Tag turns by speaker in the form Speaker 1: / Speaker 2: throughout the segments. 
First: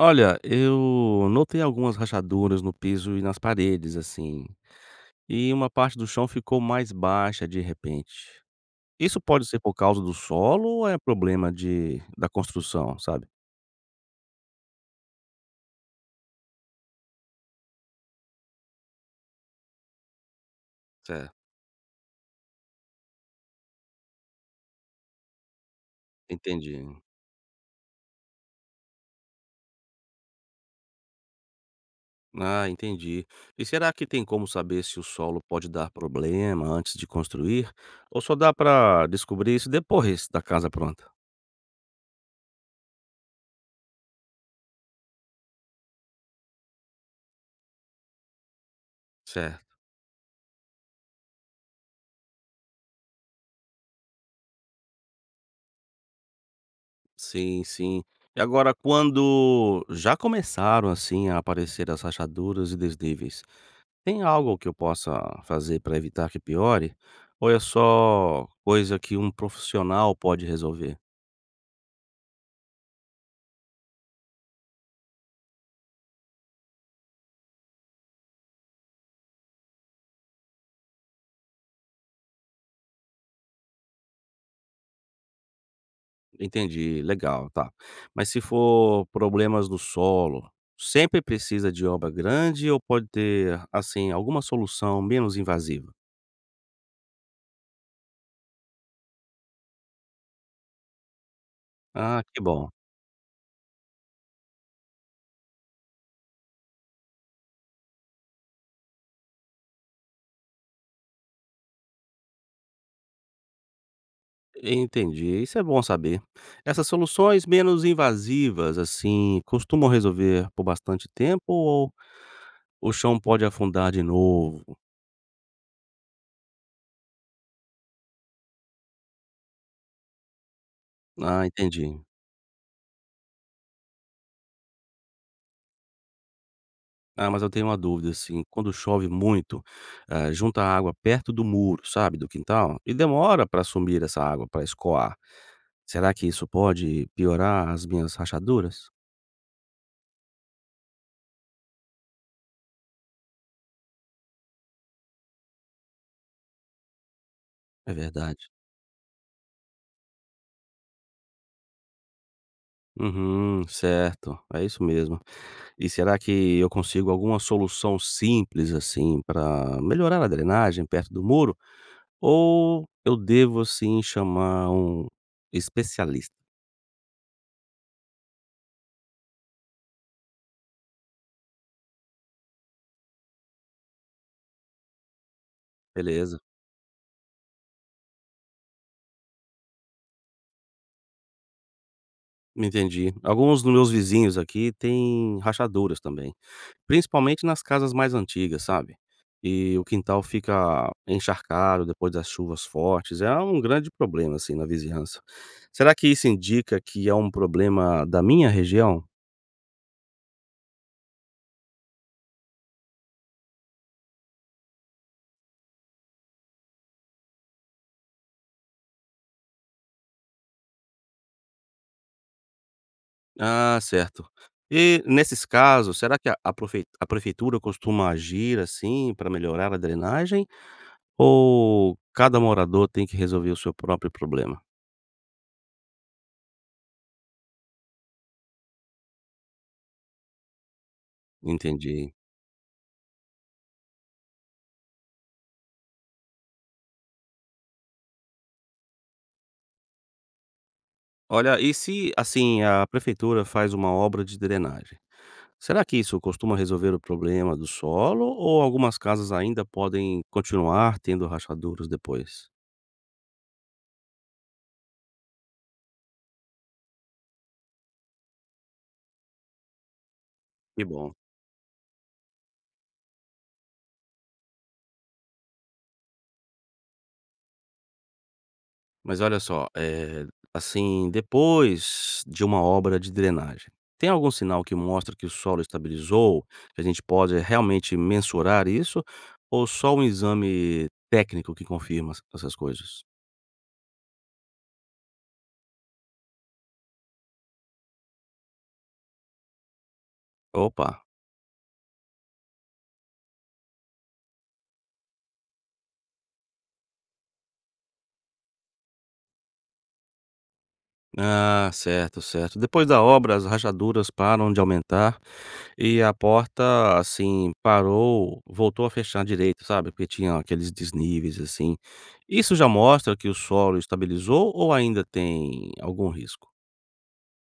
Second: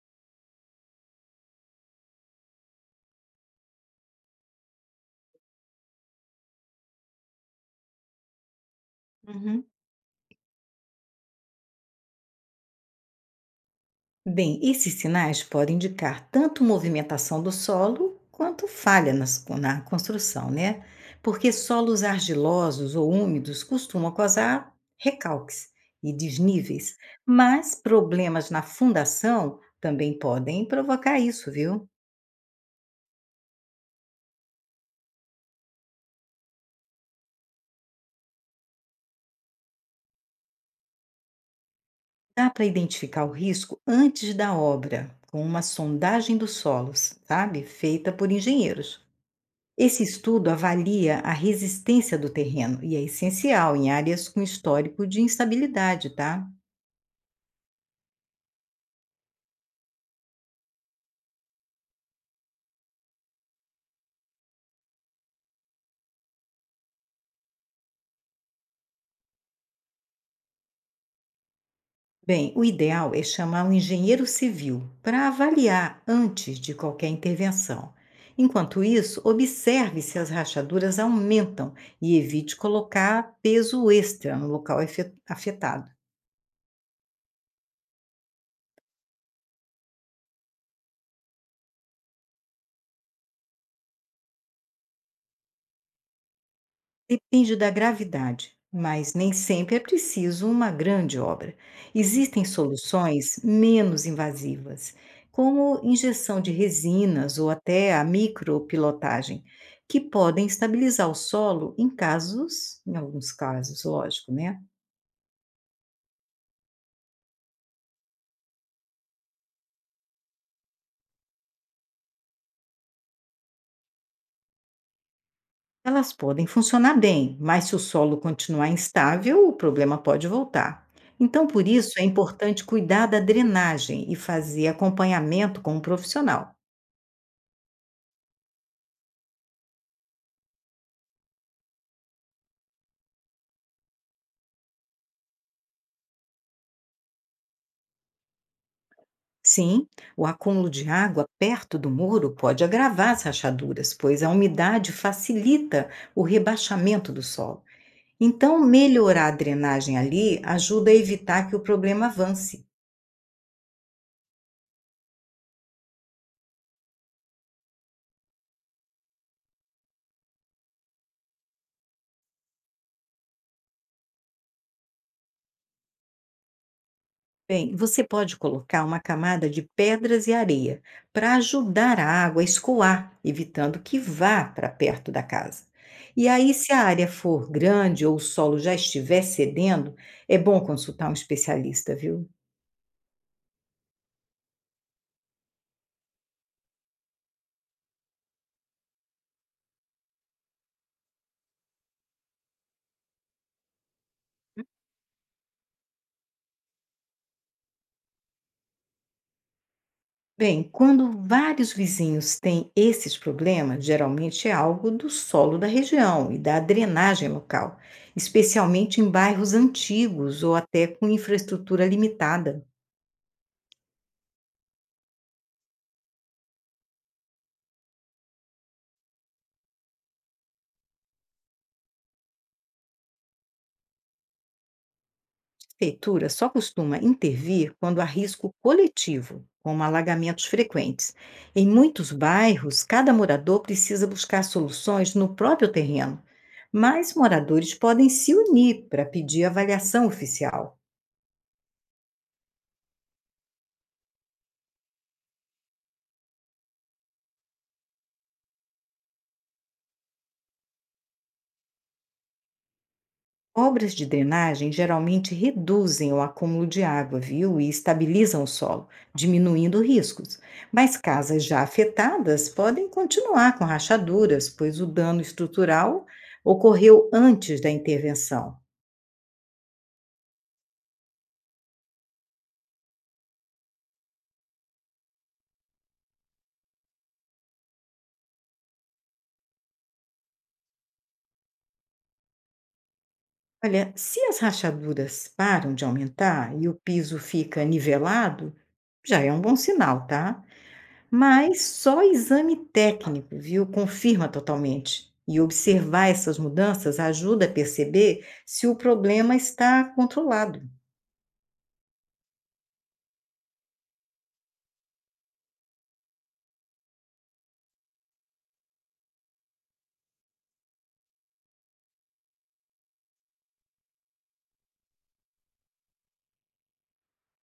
Speaker 1: Olha, eu notei algumas rachaduras no piso e nas paredes, assim, e uma parte do chão ficou mais baixa de repente. Isso pode ser
Speaker 2: Uhum.
Speaker 1: por causa do solo ou é problema de da construção, sabe?
Speaker 2: Bem, esses sinais podem indicar tanto movimentação do solo quanto falha na construção, né?
Speaker 1: Certo.
Speaker 2: Porque solos argilosos ou úmidos costumam causar recalques e
Speaker 1: Entendi.
Speaker 2: desníveis, mas problemas na fundação também podem provocar isso, viu?
Speaker 1: Ah, entendi. E será que tem como saber se o solo pode dar problema antes de construir? Ou só dá pra descobrir isso depois da casa pronta?
Speaker 2: Dá para identificar o risco antes da obra, com uma sondagem dos solos, sabe? Feita por engenheiros.
Speaker 1: Certo.
Speaker 2: Esse estudo avalia a resistência do terreno e é essencial em áreas com histórico de instabilidade, tá?
Speaker 1: Sim, sim. E agora quando já começaram, assim, a aparecer as rachaduras e desníveis, tem algo que eu possa fazer para evitar que piore? Ou é só coisa que um profissional pode resolver?
Speaker 2: Bem, o ideal é chamar um engenheiro civil para avaliar antes de qualquer intervenção. Enquanto isso, observe se as rachaduras aumentam e evite colocar peso extra no local afetado.
Speaker 1: Entendi, legal, tá. Mas se for problemas no solo, sempre precisa de obra grande ou pode ter, assim, alguma solução menos invasiva?
Speaker 2: Depende da gravidade, mas nem sempre é preciso uma grande obra.
Speaker 1: Ah, que
Speaker 2: Existem
Speaker 1: bom.
Speaker 2: soluções menos invasivas, como injeção de resinas ou até a micropilotagem, que podem estabilizar o solo em alguns casos, lógico, né?
Speaker 1: Entendi, isso é bom saber. Essas soluções menos invasivas, assim, costumam resolver por bastante tempo ou o chão pode afundar de novo?
Speaker 2: Elas podem funcionar bem, mas se o solo continuar instável, o problema pode voltar.
Speaker 1: Ah,
Speaker 2: Então, por isso,
Speaker 1: entendi.
Speaker 2: é importante cuidar da drenagem e fazer acompanhamento com um profissional.
Speaker 1: Ah, mas eu tenho uma dúvida, assim, quando chove muito, junta a água perto do muro, sabe, do quintal, e demora para sumir essa água, para escoar. Será que isso pode piorar as minhas rachaduras?
Speaker 2: Sim, o acúmulo de água perto do muro pode agravar as rachaduras, pois a umidade facilita o rebaixamento do solo.
Speaker 1: É verdade.
Speaker 2: Então, melhorar a drenagem ali ajuda a evitar que o problema avance.
Speaker 1: Uhum, certo, é isso mesmo. E será que eu consigo alguma solução simples, assim, para melhorar a drenagem perto do muro? Ou eu devo, assim, chamar um especialista?
Speaker 2: Bem, você pode colocar uma camada de pedras e areia para ajudar a água a escoar, evitando que vá para perto da casa. E
Speaker 1: Beleza,
Speaker 2: aí, se a área for grande ou o solo já estiver cedendo, é bom consultar um especialista, viu?
Speaker 1: me entendi. Alguns dos meus vizinhos aqui têm rachaduras também, principalmente nas casas mais antigas, sabe? E o quintal fica encharcado depois das chuvas fortes. É um grande problema, assim, na vizinhança. Será que isso indica que é um problema da minha região?
Speaker 2: Bem, quando vários vizinhos têm esses problemas, geralmente é algo do solo da região e da drenagem local, especialmente em bairros antigos ou até com infraestrutura limitada.
Speaker 1: Ah, certo. E nesses casos, será que a prefeitura costuma agir, assim, para melhorar a drenagem ou cada morador tem que resolver o seu próprio problema?
Speaker 2: A prefeitura só costuma intervir quando há risco coletivo, como alagamentos frequentes. Em muitos
Speaker 1: Entendi.
Speaker 2: bairros, cada morador precisa buscar soluções no próprio terreno, mas moradores podem se unir para pedir avaliação oficial.
Speaker 1: Olha, e se, assim, a prefeitura faz uma obra de drenagem, será que isso costuma resolver o problema do solo ou algumas casas ainda podem continuar tendo rachaduras depois?
Speaker 2: Obras de drenagem geralmente reduzem o acúmulo de água, viu? E estabilizam o solo, diminuindo riscos.
Speaker 1: Que
Speaker 2: Mas
Speaker 1: bom.
Speaker 2: casas já afetadas podem continuar com rachaduras, pois o dano estrutural ocorreu antes da intervenção.
Speaker 1: Mas olha só, assim, depois de uma obra de drenagem, tem algum sinal que mostra que o solo estabilizou, que a gente pode realmente mensurar isso, ou só um exame técnico que confirma essas coisas?
Speaker 2: Olha, se as rachaduras param de aumentar e o piso fica nivelado, já é um bom sinal, tá?
Speaker 1: Opa.
Speaker 2: Mas só exame técnico, viu, confirma totalmente. E observar essas mudanças ajuda a perceber se o problema está controlado.
Speaker 1: Ah, certo, certo. Depois da obra, as rachaduras param de aumentar e a porta, assim, parou, voltou a fechar direito, sabe, porque tinha aqueles desníveis, assim. Isso já mostra que o solo estabilizou ou ainda tem algum risco?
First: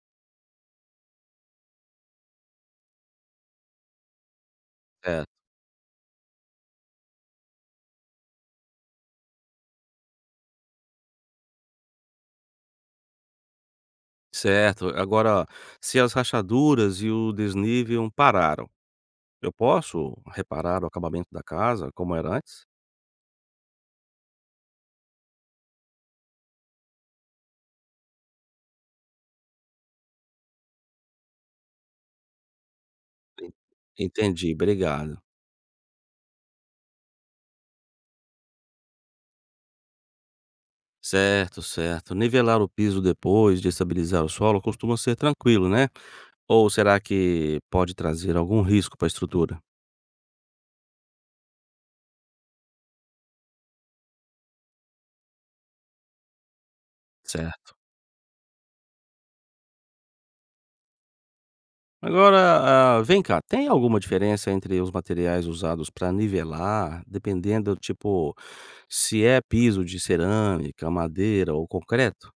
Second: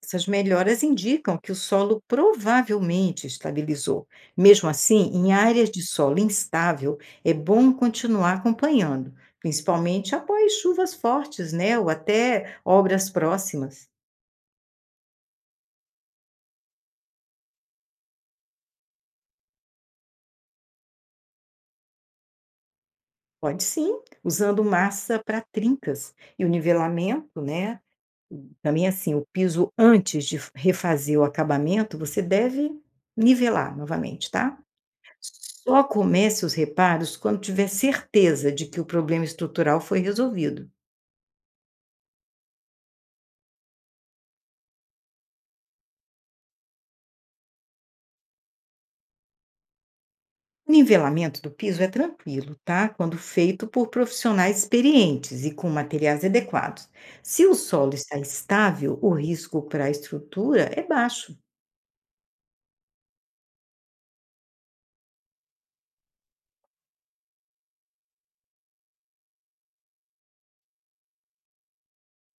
Speaker 2: Essas melhoras indicam que o solo provavelmente estabilizou. Mesmo assim,
Speaker 1: É.
Speaker 2: em áreas de solo instável, é bom continuar acompanhando, principalmente após chuvas fortes, né, ou até obras próximas.
Speaker 1: Certo. Agora, se as rachaduras e o desnível pararam, eu posso reparar o acabamento da casa como era antes?
Speaker 2: Pode sim, usando massa para trincas e o nivelamento, né, também assim, o piso antes de f refazer o acabamento, você deve
Speaker 1: En
Speaker 2: nivelar novamente,
Speaker 1: entendi,
Speaker 2: tá.
Speaker 1: obrigado.
Speaker 2: Só comece os reparos quando tiver certeza de que o problema estrutural foi resolvido.
Speaker 1: Certo, certo. Nivelar o piso depois de estabilizar o solo costuma ser tranquilo, né? Ou será que pode trazer algum risco para a estrutura?
Speaker 2: O nivelamento do piso é tranquilo, tá, quando feito por profissionais experientes e com materiais adequados. Se o
Speaker 1: Certo.
Speaker 2: solo está estável, o risco para a estrutura é baixo.
Speaker 1: Agora, ah, vem cá, tem alguma diferença entre os materiais usados para nivelar, dependendo, tipo, se é piso de cerâmica, madeira ou concreto?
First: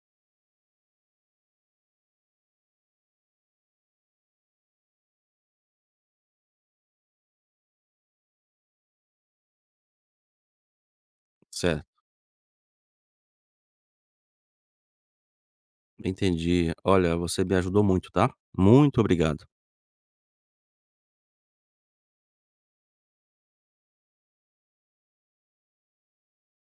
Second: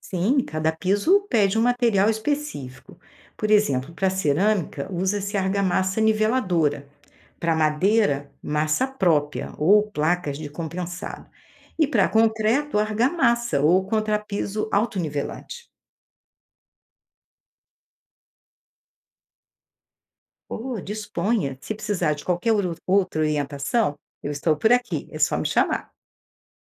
Speaker 2: Sim, cada piso pede um material específico. Por exemplo, para cerâmica, usa-se argamassa niveladora. Para madeira, massa própria ou placas de compensado. E
Speaker 1: Certo,
Speaker 2: para concreto, argamassa ou contrapiso altonivelante.
Speaker 1: entendi. Olha, você me ajudou muito, tá? Muito obrigado.
Speaker 2: Oh, disponha. Se precisar de qualquer outra orientação, eu estou por aqui. É só me chamar.